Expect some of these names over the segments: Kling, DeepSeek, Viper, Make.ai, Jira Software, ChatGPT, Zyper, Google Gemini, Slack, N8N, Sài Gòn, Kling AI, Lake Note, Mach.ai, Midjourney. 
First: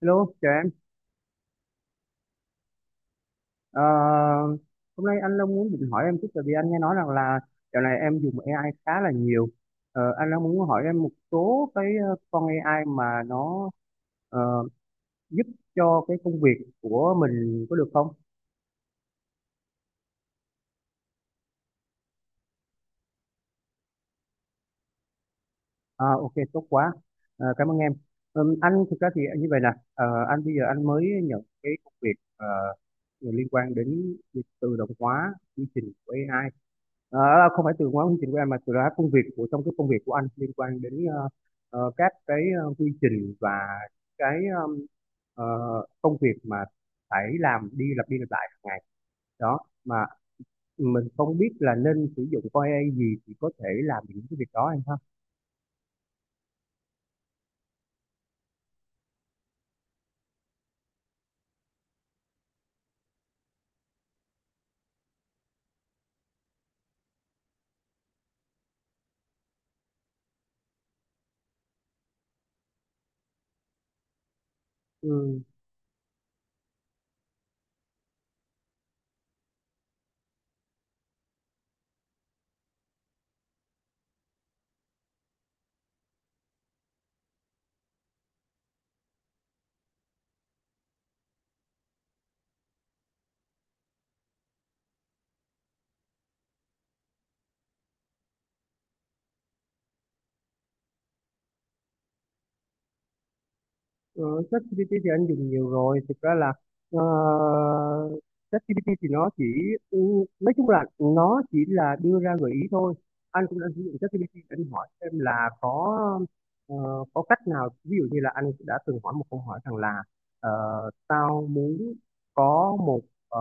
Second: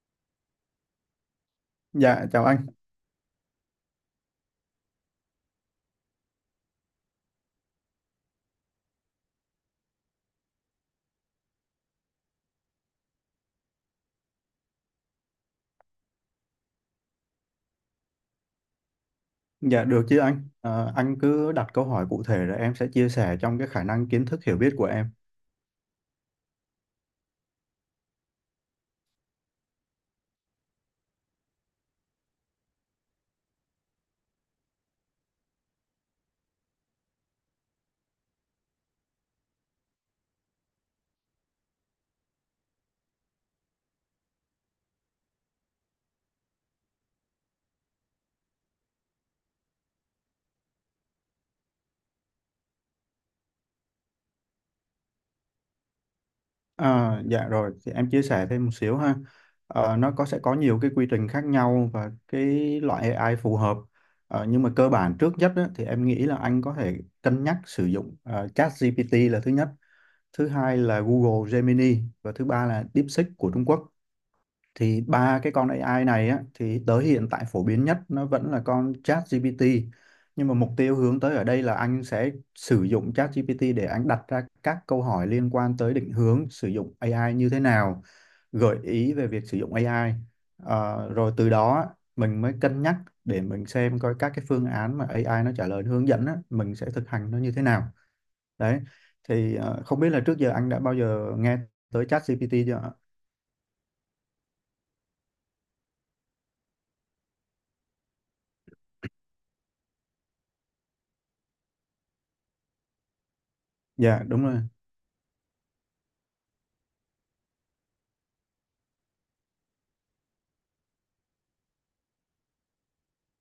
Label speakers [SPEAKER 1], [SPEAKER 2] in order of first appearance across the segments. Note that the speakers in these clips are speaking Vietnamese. [SPEAKER 1] Hello, chào em.
[SPEAKER 2] Dạ chào anh.
[SPEAKER 1] Ờ, Hôm nay anh Long muốn định hỏi em chút, tại vì anh nghe nói rằng là dạo này em dùng AI khá là nhiều. Anh Long muốn hỏi em một số cái con AI mà nó ờ, giúp cho cái công việc của mình có được không?
[SPEAKER 2] Dạ được chứ anh. Ờ, anh cứ đặt câu hỏi cụ thể rồi em sẽ chia sẻ trong cái khả năng kiến thức hiểu biết của em.
[SPEAKER 1] À, ok, tốt quá. Cảm ơn em. Anh thực ra thì như vậy nè. Ờ, anh bây giờ anh mới nhận cái công việc liên quan đến việc tự động hóa quy trình của AI. Đó không phải từ hóa quy trình của em, mà từ đó công việc của trong cái công việc của anh liên quan đến các cái quy trình và cái um, ờ, công việc mà phải làm đi lặp lại hàng ngày đó, mà mình không biết là nên sử dụng con AI gì thì có thể làm những cái việc đó anh ha?
[SPEAKER 2] Dạ rồi thì em chia sẻ thêm một xíu ha. Nó có sẽ có nhiều cái quy trình khác nhau và cái loại AI phù hợp. Nhưng mà cơ bản trước nhất á, thì em nghĩ là anh có thể cân nhắc sử dụng ChatGPT là thứ nhất, thứ hai là Google Gemini và thứ ba là DeepSeek của Trung Quốc. Thì ba
[SPEAKER 1] Ừ.
[SPEAKER 2] cái con AI này á thì tới hiện tại phổ biến nhất nó vẫn là con ChatGPT, nhưng mà mục tiêu hướng tới ở đây là anh sẽ sử dụng ChatGPT để anh đặt ra các câu hỏi liên quan tới định hướng sử dụng AI như thế nào, gợi ý về việc sử dụng AI. Rồi từ đó á, mình mới cân nhắc để mình xem coi các cái phương án mà AI nó trả lời hướng dẫn á, mình sẽ thực hành nó như thế nào đấy. Thì không biết là trước giờ anh đã bao giờ nghe tới ChatGPT chưa ạ?
[SPEAKER 1] Ờ, ChatGPT thì anh dùng nhiều rồi, thực ra là ờ, ChatGPT thì nó chỉ ừ, nói chung là nó chỉ là đưa ra gợi ý thôi. Anh cũng đã sử dụng
[SPEAKER 2] Dạ
[SPEAKER 1] ChatGPT để
[SPEAKER 2] đúng rồi.
[SPEAKER 1] anh hỏi xem là ờ, có cách nào, ví dụ như là anh đã từng hỏi một câu hỏi rằng là ờ, tao muốn có một ờ,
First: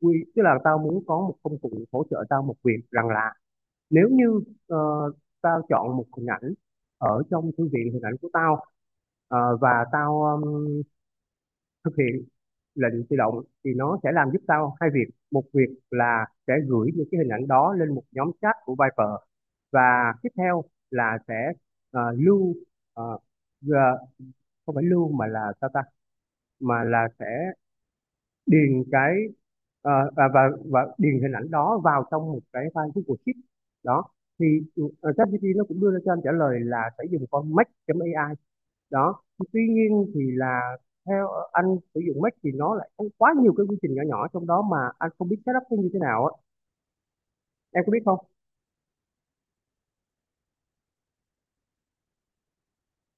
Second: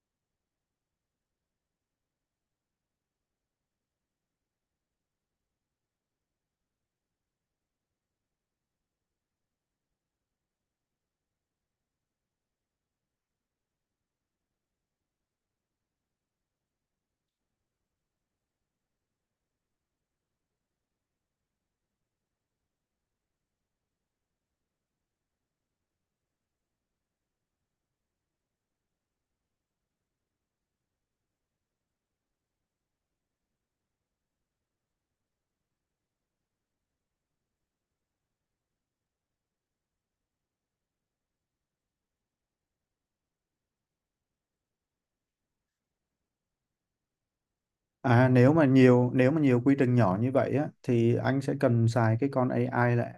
[SPEAKER 1] quy tức là tao muốn có một công cụ hỗ trợ tao một việc rằng là nếu như ờ, tao chọn một hình ảnh ở trong thư viện hình ảnh của tao, và tao thực hiện lệnh tự động, thì nó sẽ làm giúp tao hai việc: một việc là sẽ gửi những cái hình ảnh đó lên một nhóm chat của Viper, và tiếp theo là sẽ lưu, ờ, gờ- không phải lưu mà là sao ta, mà là sẽ điền cái ờ, và, và và điền hình ảnh đó vào trong một cái file Google Sheet. Đó thì ChatGPT nó cũng đưa ra cho anh trả lời là sẽ dùng con Mach.ai. Đó, tuy nhiên thì là theo anh sử dụng Mach thì nó lại có quá nhiều cái quy trình nhỏ nhỏ trong đó mà anh không biết setup nó như thế nào á. Em có biết không?
[SPEAKER 2] À, nếu mà nhiều quy trình nhỏ như vậy á thì anh sẽ cần xài cái con AI là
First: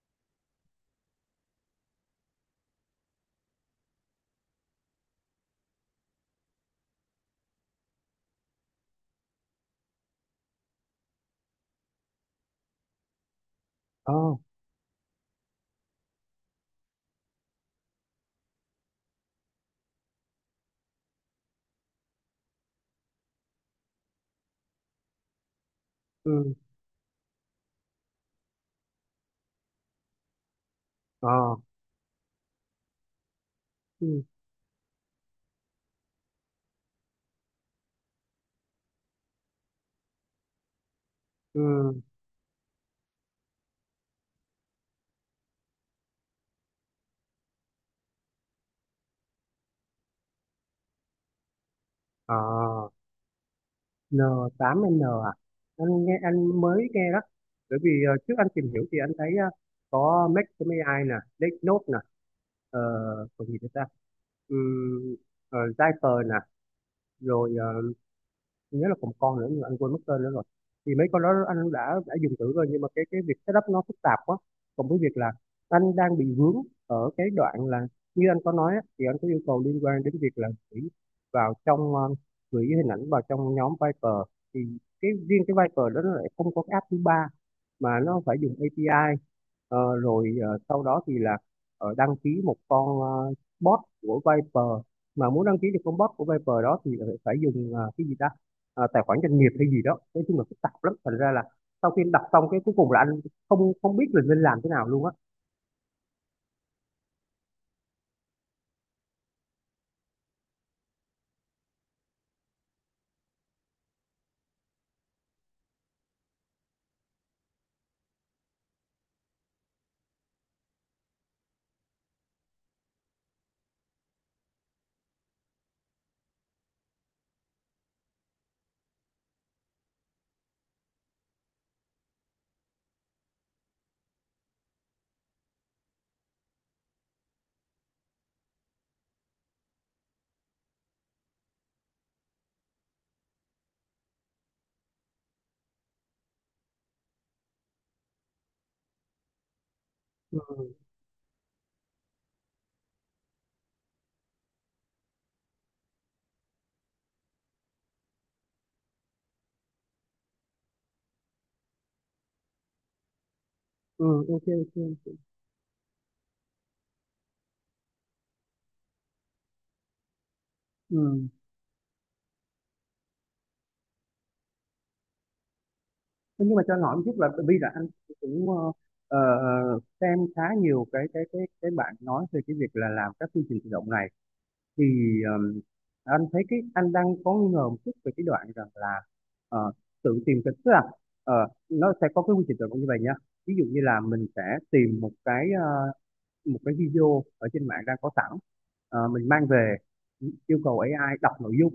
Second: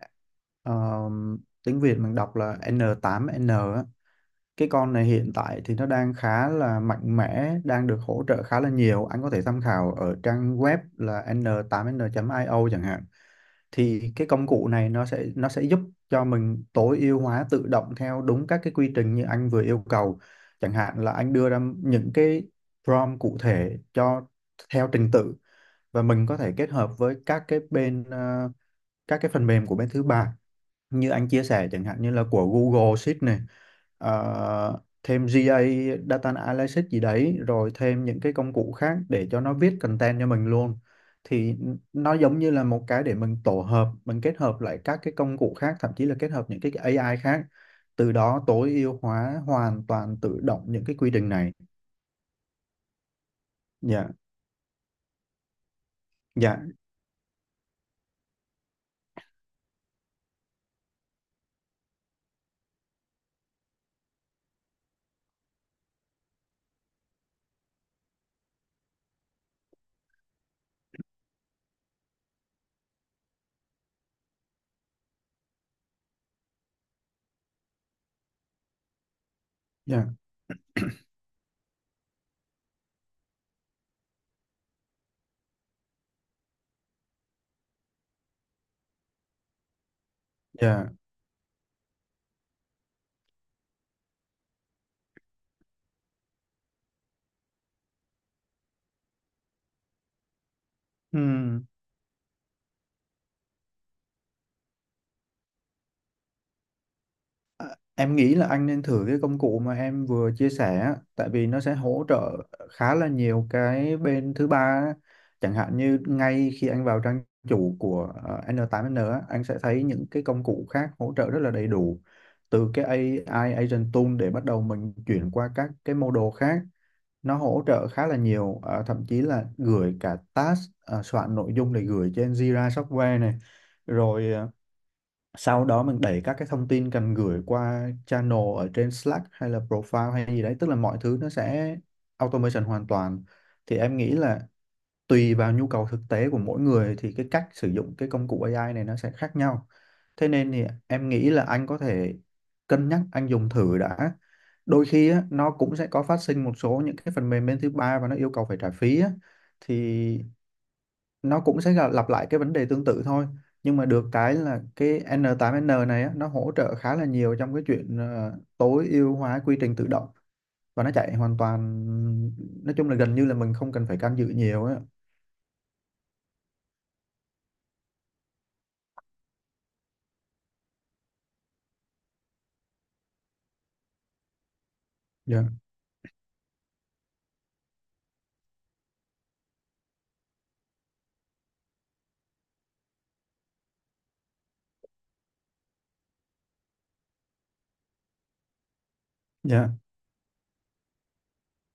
[SPEAKER 2] um, tiếng Việt mình đọc là n tám n á. Cái con này hiện tại thì nó đang khá là mạnh mẽ, đang được hỗ trợ khá là nhiều. Anh có thể tham khảo ở trang web là n 8 n O chẳng hạn. Thì
[SPEAKER 1] ờ
[SPEAKER 2] cái công cụ này nó sẽ giúp cho mình tối ưu hóa tự động theo đúng các cái quy trình như anh vừa yêu cầu. Chẳng hạn là anh đưa ra những cái prompt cụ thể cho theo trình tự, và mình có thể
[SPEAKER 1] ừ.
[SPEAKER 2] kết hợp với các cái bên các cái phần mềm của bên thứ ba như anh
[SPEAKER 1] ờ
[SPEAKER 2] chia sẻ, chẳng hạn như là của Google Sheet này,
[SPEAKER 1] ừ.
[SPEAKER 2] thêm giê A Data Analysis gì đấy, rồi thêm những cái công cụ khác để cho nó viết content cho mình luôn. Thì
[SPEAKER 1] Ừ.
[SPEAKER 2] nó giống như là một cái để mình kết hợp lại các cái công cụ khác, thậm chí là kết hợp những cái AI khác, từ đó tối ưu hóa hoàn toàn tự động những cái quy trình này.
[SPEAKER 1] ờ
[SPEAKER 2] Dạ.
[SPEAKER 1] N8N à? Anh nghe
[SPEAKER 2] Dạ.
[SPEAKER 1] anh mới nghe đó. Bởi vì trước anh tìm hiểu thì anh thấy có Make.ai nè, Lake Note nè, ờ, còn gì nữa ta? Um, Zyper nè, rồi nhớ là còn một con nữa nhưng mà anh quên mất tên nữa rồi. Thì mấy con đó anh đã dùng thử rồi, nhưng mà cái việc setup nó phức tạp quá, cộng với việc là anh đang bị vướng ở cái đoạn là, như anh có nói á, thì anh có yêu cầu liên quan
[SPEAKER 2] Dạ.
[SPEAKER 1] đến việc là vào trong ờ, gửi hình ảnh vào trong nhóm Viper. Thì cái riêng cái Viper đó nó lại không có cái app thứ ba, mà nó phải dùng API. Rồi sau
[SPEAKER 2] Dạ.
[SPEAKER 1] đó thì là đăng ký một con bot của Viper, mà muốn đăng ký được con bot của Viper đó thì lại phải dùng cái gì ta, tài khoản doanh nghiệp hay gì đó, nói chung là phức tạp lắm, thành
[SPEAKER 2] Ừ.
[SPEAKER 1] ra là sau khi anh đọc xong cái cuối cùng là anh không không biết là nên làm thế nào luôn á.
[SPEAKER 2] À, em nghĩ là anh nên thử cái công cụ mà em vừa chia sẻ á, tại vì nó sẽ hỗ trợ khá là nhiều cái bên thứ ba á. Chẳng hạn như ngay khi anh vào trang chủ của N8N á, anh sẽ thấy những cái công cụ khác hỗ trợ rất là đầy đủ, từ cái AI Agent Tool để bắt đầu mình chuyển qua các cái model khác. Nó hỗ trợ khá là nhiều, thậm chí là gửi cả task, soạn nội dung để gửi trên Jira Software này, rồi sau đó mình đẩy các cái thông tin cần gửi qua channel ở trên Slack hay là profile hay gì đấy, tức là mọi thứ nó sẽ automation hoàn toàn. Thì em nghĩ là tùy vào nhu cầu thực tế của mỗi người thì cái cách sử dụng cái công cụ AI này nó sẽ khác nhau, thế
[SPEAKER 1] Ừ,
[SPEAKER 2] nên thì em nghĩ là anh có thể cân nhắc anh dùng thử đã. Đôi khi á, nó cũng sẽ có phát sinh một số những cái phần mềm bên thứ ba và nó yêu cầu phải trả phí á. Thì nó cũng sẽ lặp lại cái vấn đề tương tự thôi, nhưng mà
[SPEAKER 1] ừ,
[SPEAKER 2] được cái
[SPEAKER 1] ok,
[SPEAKER 2] là cái
[SPEAKER 1] ok,
[SPEAKER 2] N8N này á, nó hỗ trợ khá là nhiều trong cái chuyện tối ưu hóa quy trình tự động, và nó
[SPEAKER 1] ừ.
[SPEAKER 2] chạy hoàn toàn, nói chung là gần như là mình không cần phải can dự nhiều á.
[SPEAKER 1] Thế nhưng mà cho anh hỏi một chút là, bởi vì là anh cũng ờ, xem khá nhiều cái bạn nói về cái việc là làm các chương trình tự động này, thì
[SPEAKER 2] Dạ.
[SPEAKER 1] ờm, anh thấy cái anh đang có nghi ngờ một chút về cái đoạn rằng là ờ, tự tìm cái tức là ờ, nó sẽ có cái quy trình tự động như vậy nhá. Ví dụ như là mình sẽ tìm một cái video ở trên mạng đang có sẵn. Mình mang
[SPEAKER 2] Dạ.
[SPEAKER 1] về yêu cầu AI đọc nội dung.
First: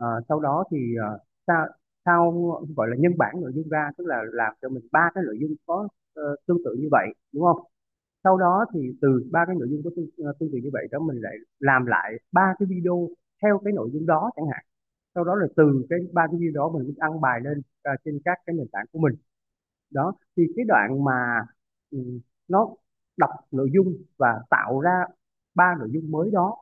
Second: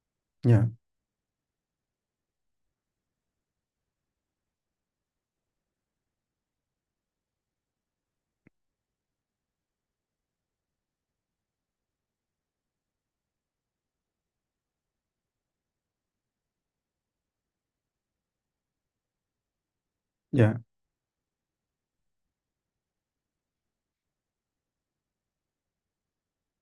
[SPEAKER 1] Sau đó
[SPEAKER 2] Dạ.
[SPEAKER 1] thì ờ, sao sao gọi là nhân bản nội dung ra, tức là làm cho mình ba cái nội dung có tương tự như vậy, đúng không? Sau đó thì từ ba cái nội dung có tương tự như vậy đó, mình lại làm lại ba cái video theo cái nội dung đó chẳng hạn. Sau đó là từ cái ba cái video đó mình mới đăng bài lên trên các cái nền tảng của mình. Đó thì
[SPEAKER 2] Dạ.
[SPEAKER 1] cái đoạn mà ừ, nó đọc nội dung và tạo ra ba nội dung mới đó,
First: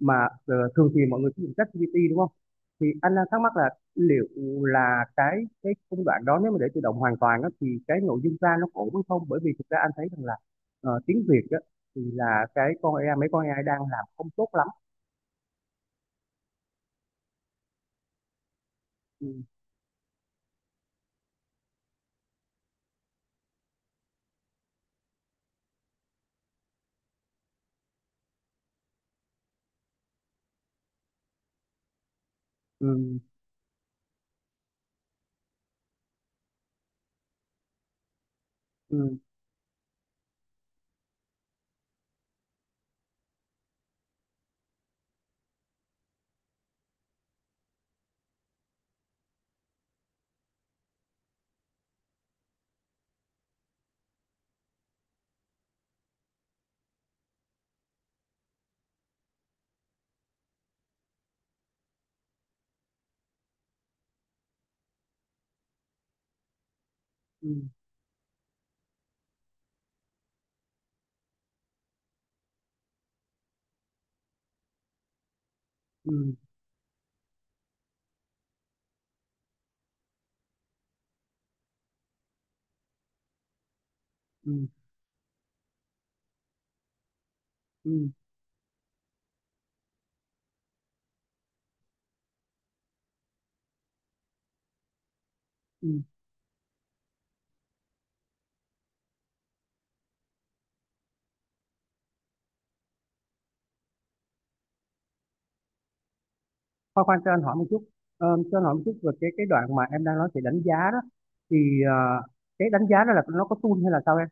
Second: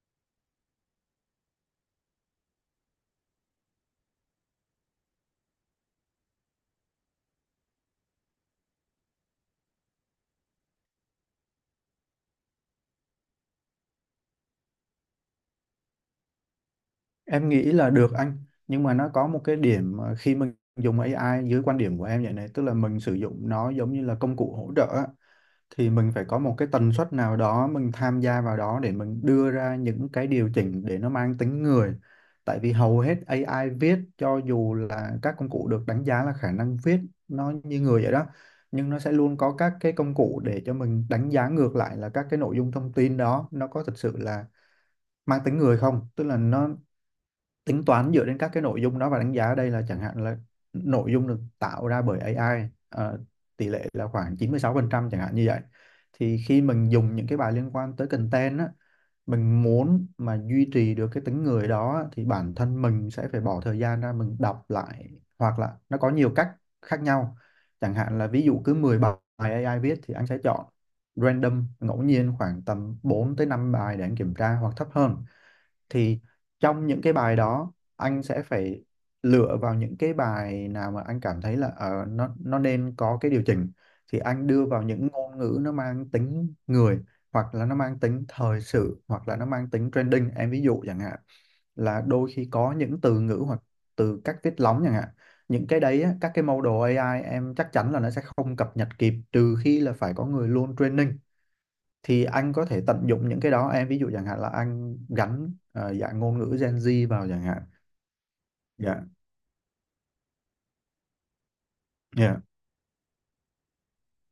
[SPEAKER 1] mà thường thì mọi người sử dụng ChatGPT đúng không, thì anh đang thắc mắc là liệu là cái công đoạn đó nếu mà để tự động hoàn toàn á, thì cái nội dung ra nó ổn hay không? Bởi vì thực ra anh thấy rằng là tiếng Việt á, thì là cái con AI mấy con AI đang làm không tốt lắm.
[SPEAKER 2] Em nghĩ là được anh, nhưng mà nó
[SPEAKER 1] Ừ,
[SPEAKER 2] có một cái điểm mà khi mình dùng AI dưới quan điểm của em vậy này, tức là mình sử dụng nó giống như là công cụ hỗ trợ á, thì mình phải có một cái tần suất nào đó mình tham gia vào đó để mình đưa ra những cái điều chỉnh để nó mang tính người. Tại vì hầu hết
[SPEAKER 1] ừ,
[SPEAKER 2] AI viết cho dù là các công cụ được đánh giá là khả năng viết nó như người vậy đó, nhưng nó sẽ
[SPEAKER 1] ừ,
[SPEAKER 2] luôn có các cái công cụ để cho mình đánh giá ngược lại là các cái nội dung thông tin đó nó có thực sự là mang tính người không, tức là nó tính toán dựa trên các cái nội dung đó, và đánh giá ở đây là chẳng hạn là nội dung được tạo ra bởi AI tỷ lệ là khoảng 96% chẳng hạn như vậy. Thì khi mình dùng những cái bài liên quan tới content á, mình muốn mà duy trì được cái tính người đó thì bản thân mình sẽ phải bỏ thời gian ra mình đọc lại, hoặc là nó có nhiều cách khác nhau.
[SPEAKER 1] ừ,
[SPEAKER 2] Chẳng hạn là ví dụ cứ 10 bài AI viết thì anh sẽ chọn random ngẫu nhiên khoảng tầm 4 tới 5 bài để anh kiểm tra hoặc thấp hơn. Thì
[SPEAKER 1] ừ,
[SPEAKER 2] trong những cái bài đó anh sẽ phải lựa vào những cái bài nào mà anh cảm thấy là nó nên có cái điều chỉnh, thì anh
[SPEAKER 1] ừ,
[SPEAKER 2] đưa
[SPEAKER 1] ừ,
[SPEAKER 2] vào những ngôn ngữ nó mang tính người, hoặc là nó mang
[SPEAKER 1] ừ.
[SPEAKER 2] tính thời sự, hoặc là nó mang tính trending em ví dụ chẳng hạn, là đôi khi có những từ ngữ hoặc từ cách viết lóng chẳng hạn. Những cái đấy
[SPEAKER 1] Ừ.
[SPEAKER 2] á, các cái model AI em chắc chắn là nó sẽ không cập nhật kịp, trừ khi là phải có người luôn training. Thì anh có thể tận dụng những cái đó em ví dụ chẳng hạn là anh gắn dạng ngôn ngữ Gen
[SPEAKER 1] Khoan
[SPEAKER 2] Z
[SPEAKER 1] khoan,
[SPEAKER 2] vào
[SPEAKER 1] cho
[SPEAKER 2] chẳng
[SPEAKER 1] anh hỏi
[SPEAKER 2] hạn.
[SPEAKER 1] một chút. Cho anh hỏi một chút
[SPEAKER 2] Dạ.
[SPEAKER 1] về cái đoạn mà em đang nói về đánh giá đó. Thì ờ,
[SPEAKER 2] Dạ.
[SPEAKER 1] cái đánh giá đó là nó có tool hay là sao em?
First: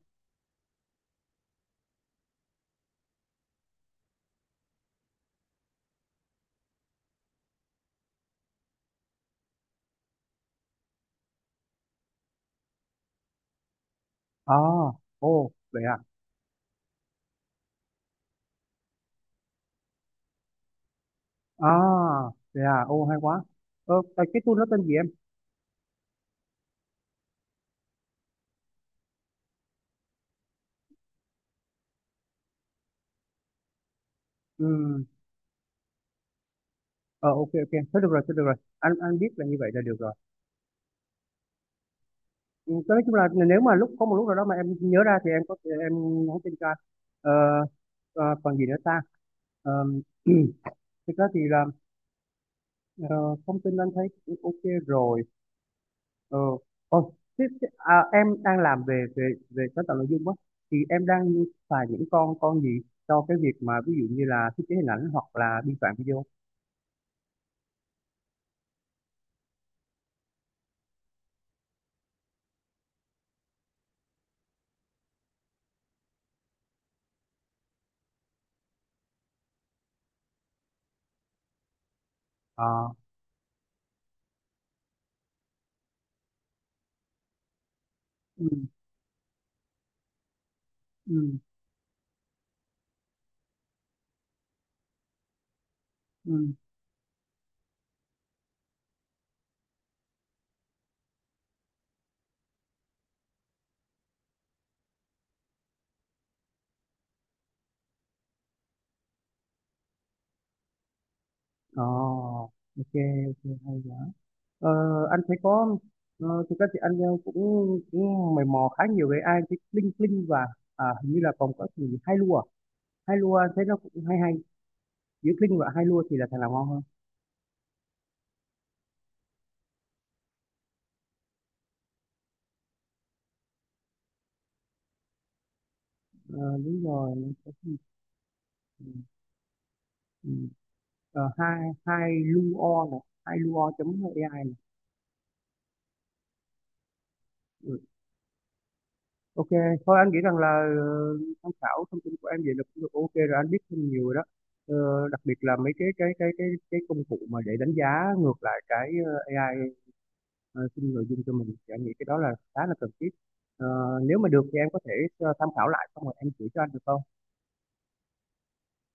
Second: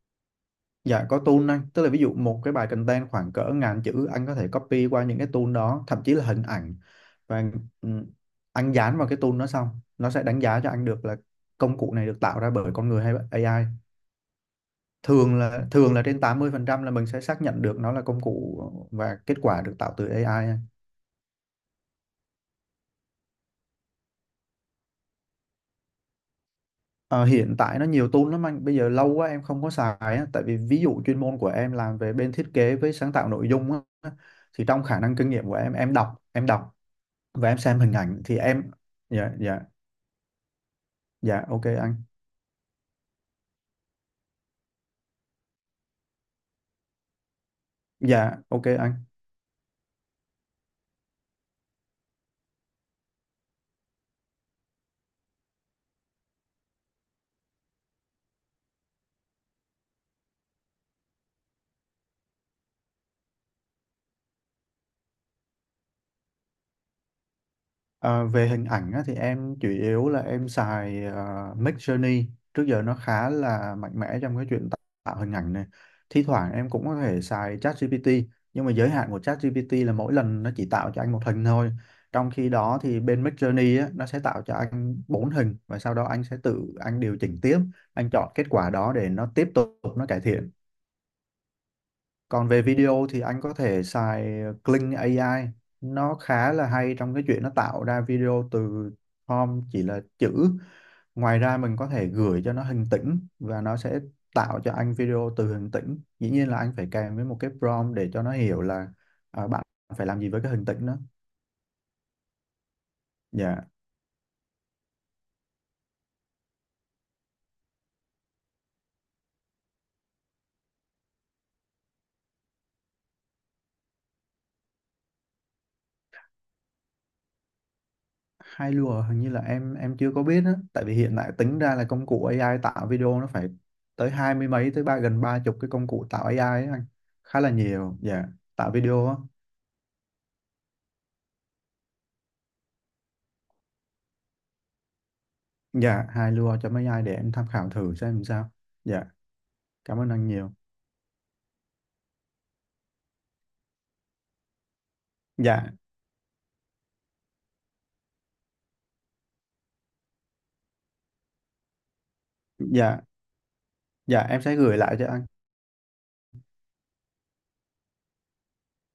[SPEAKER 2] Dạ có tool anh, tức là ví dụ một cái bài content khoảng cỡ ngàn chữ anh có thể copy qua những cái tool đó, thậm chí là hình ảnh, và ừm, anh dán vào cái tool đó, xong nó sẽ đánh giá cho anh được là công cụ này được tạo ra bởi con người hay bởi AI.
[SPEAKER 1] À, ồ, vậy
[SPEAKER 2] Thường
[SPEAKER 1] à?
[SPEAKER 2] là trên 80% là mình sẽ xác nhận được nó là công cụ và kết quả được tạo từ AI.
[SPEAKER 1] À, vậy à? Ồ, hay quá. Cái tool nó tên gì em?
[SPEAKER 2] Ờ, hiện tại nó nhiều tool lắm anh, bây giờ lâu quá em không có xài á, tại vì ví dụ chuyên môn của em làm về bên thiết kế với sáng tạo nội dung á, thì trong khả
[SPEAKER 1] Ừ.
[SPEAKER 2] năng kinh nghiệm của em, em đọc
[SPEAKER 1] ờ
[SPEAKER 2] và
[SPEAKER 1] ok,
[SPEAKER 2] em
[SPEAKER 1] ok,
[SPEAKER 2] xem hình
[SPEAKER 1] thôi được rồi,
[SPEAKER 2] ảnh
[SPEAKER 1] thôi
[SPEAKER 2] thì
[SPEAKER 1] được rồi,
[SPEAKER 2] em.
[SPEAKER 1] anh biết
[SPEAKER 2] Dạ.
[SPEAKER 1] là như
[SPEAKER 2] Dạ.
[SPEAKER 1] vậy là được rồi.
[SPEAKER 2] Dạ ok anh.
[SPEAKER 1] Ừ, nói chung là nếu mà lúc có một lúc nào đó mà em nhớ ra thì em có thể nhắn tin cho anh. ờ,
[SPEAKER 2] Dạ
[SPEAKER 1] Còn
[SPEAKER 2] ok
[SPEAKER 1] gì nữa ta?
[SPEAKER 2] anh.
[SPEAKER 1] Ờ, Thực ra thì là ờ, thông tin anh thấy cũng ok rồi. Ờ, tiếp à, em đang làm về về về sáng tạo nội dung á, thì em đang xài những con gì cho cái việc mà ví dụ như là thiết kế hình ảnh hoặc là biên soạn video?
[SPEAKER 2] Ờ, về hình ảnh á, thì em chủ yếu là em xài Midjourney. Trước giờ nó khá là mạnh mẽ trong cái chuyện tạo tạo hình ảnh này. Thi thoảng em cũng có thể xài ChatGPT, nhưng mà giới hạn của ChatGPT là mỗi lần nó chỉ tạo cho anh 1 hình thôi, trong khi
[SPEAKER 1] Ờ,
[SPEAKER 2] đó thì bên Midjourney á, nó sẽ tạo cho anh 4 hình và sau đó anh sẽ tự anh điều chỉnh tiếp, anh chọn kết
[SPEAKER 1] ừ,
[SPEAKER 2] quả đó để nó tiếp tục nó cải thiện.
[SPEAKER 1] ừ,
[SPEAKER 2] Còn về video thì anh có thể xài Kling AI. Nó
[SPEAKER 1] ừ.
[SPEAKER 2] khá là hay trong cái chuyện nó tạo ra video từ prompt chỉ là chữ. Ngoài ra mình có thể gửi cho nó hình tĩnh và nó sẽ tạo cho anh video từ hình tĩnh. Dĩ nhiên là anh phải kèm với một cái prompt để cho nó hiểu là à, bạn phải làm gì với cái hình tĩnh đó.
[SPEAKER 1] ờ ok, ok,
[SPEAKER 2] Dạ.
[SPEAKER 1] hay quá. ờ, anh thấy có thực ra thì anh cũng cũng mày mò khá nhiều về AI, cái Kling Kling và, à, hình như là còn có cái gì hai lua. Hai lua anh thấy nó cũng hay hay. Giữa Kling và hai lua thì là thằng nào ngon hơn?
[SPEAKER 2] Hai lùa hình như là em chưa có biết á, tại vì hiện tại tính ra là công cụ AI tạo video nó phải tới hai mươi mấy, tới ba, gần ba chục cái công cụ tạo AI
[SPEAKER 1] Ờ,
[SPEAKER 2] ấy
[SPEAKER 1] Đúng
[SPEAKER 2] anh.
[SPEAKER 1] rồi, nó
[SPEAKER 2] Khá là
[SPEAKER 1] có cái gì.
[SPEAKER 2] nhiều. Dạ, tạo
[SPEAKER 1] Ừ.
[SPEAKER 2] video á.
[SPEAKER 1] Ừ. Ờ, hai hai luo này, hai luo chấm ai này.
[SPEAKER 2] Dạ, hai lùa cho mấy ai để em tham khảo
[SPEAKER 1] Ừ.
[SPEAKER 2] thử xem làm sao. Dạ,
[SPEAKER 1] Ok thôi
[SPEAKER 2] cảm ơn
[SPEAKER 1] anh nghĩ
[SPEAKER 2] anh
[SPEAKER 1] rằng là
[SPEAKER 2] nhiều.
[SPEAKER 1] tham khảo thông tin của em vậy là cũng được ok rồi, anh biết thêm nhiều rồi đó. Đặc biệt là
[SPEAKER 2] Dạ.
[SPEAKER 1] mấy cái công cụ mà để đánh giá ngược lại cái AI sinh nội dung cho mình, thì anh nghĩ cái đó là khá là cần
[SPEAKER 2] Dạ.
[SPEAKER 1] thiết. Ờ, Nếu
[SPEAKER 2] Dạ
[SPEAKER 1] mà
[SPEAKER 2] em
[SPEAKER 1] được
[SPEAKER 2] sẽ
[SPEAKER 1] thì em
[SPEAKER 2] gửi
[SPEAKER 1] có thể
[SPEAKER 2] lại cho anh.
[SPEAKER 1] tham khảo lại xong rồi em gửi cho anh được không?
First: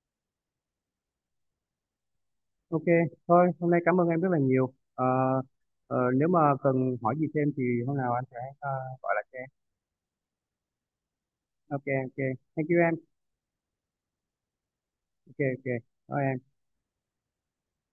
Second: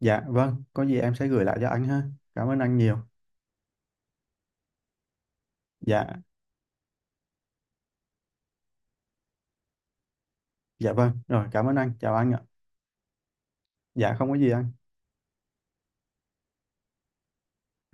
[SPEAKER 2] Dạ vâng, có gì em sẽ gửi lại cho anh ha. Cảm ơn anh
[SPEAKER 1] Ok,
[SPEAKER 2] nhiều.
[SPEAKER 1] thôi hôm nay cảm ơn em rất là nhiều. Ờ,
[SPEAKER 2] Dạ.
[SPEAKER 1] Nếu mà cần hỏi gì thêm thì hôm nào anh sẽ gọi lại cho em.
[SPEAKER 2] Dạ vâng rồi, cảm ơn
[SPEAKER 1] Ok,
[SPEAKER 2] anh, chào
[SPEAKER 1] ok,
[SPEAKER 2] anh ạ.
[SPEAKER 1] thank you em.
[SPEAKER 2] Dạ không có gì anh.
[SPEAKER 1] Ok, ok, thôi em.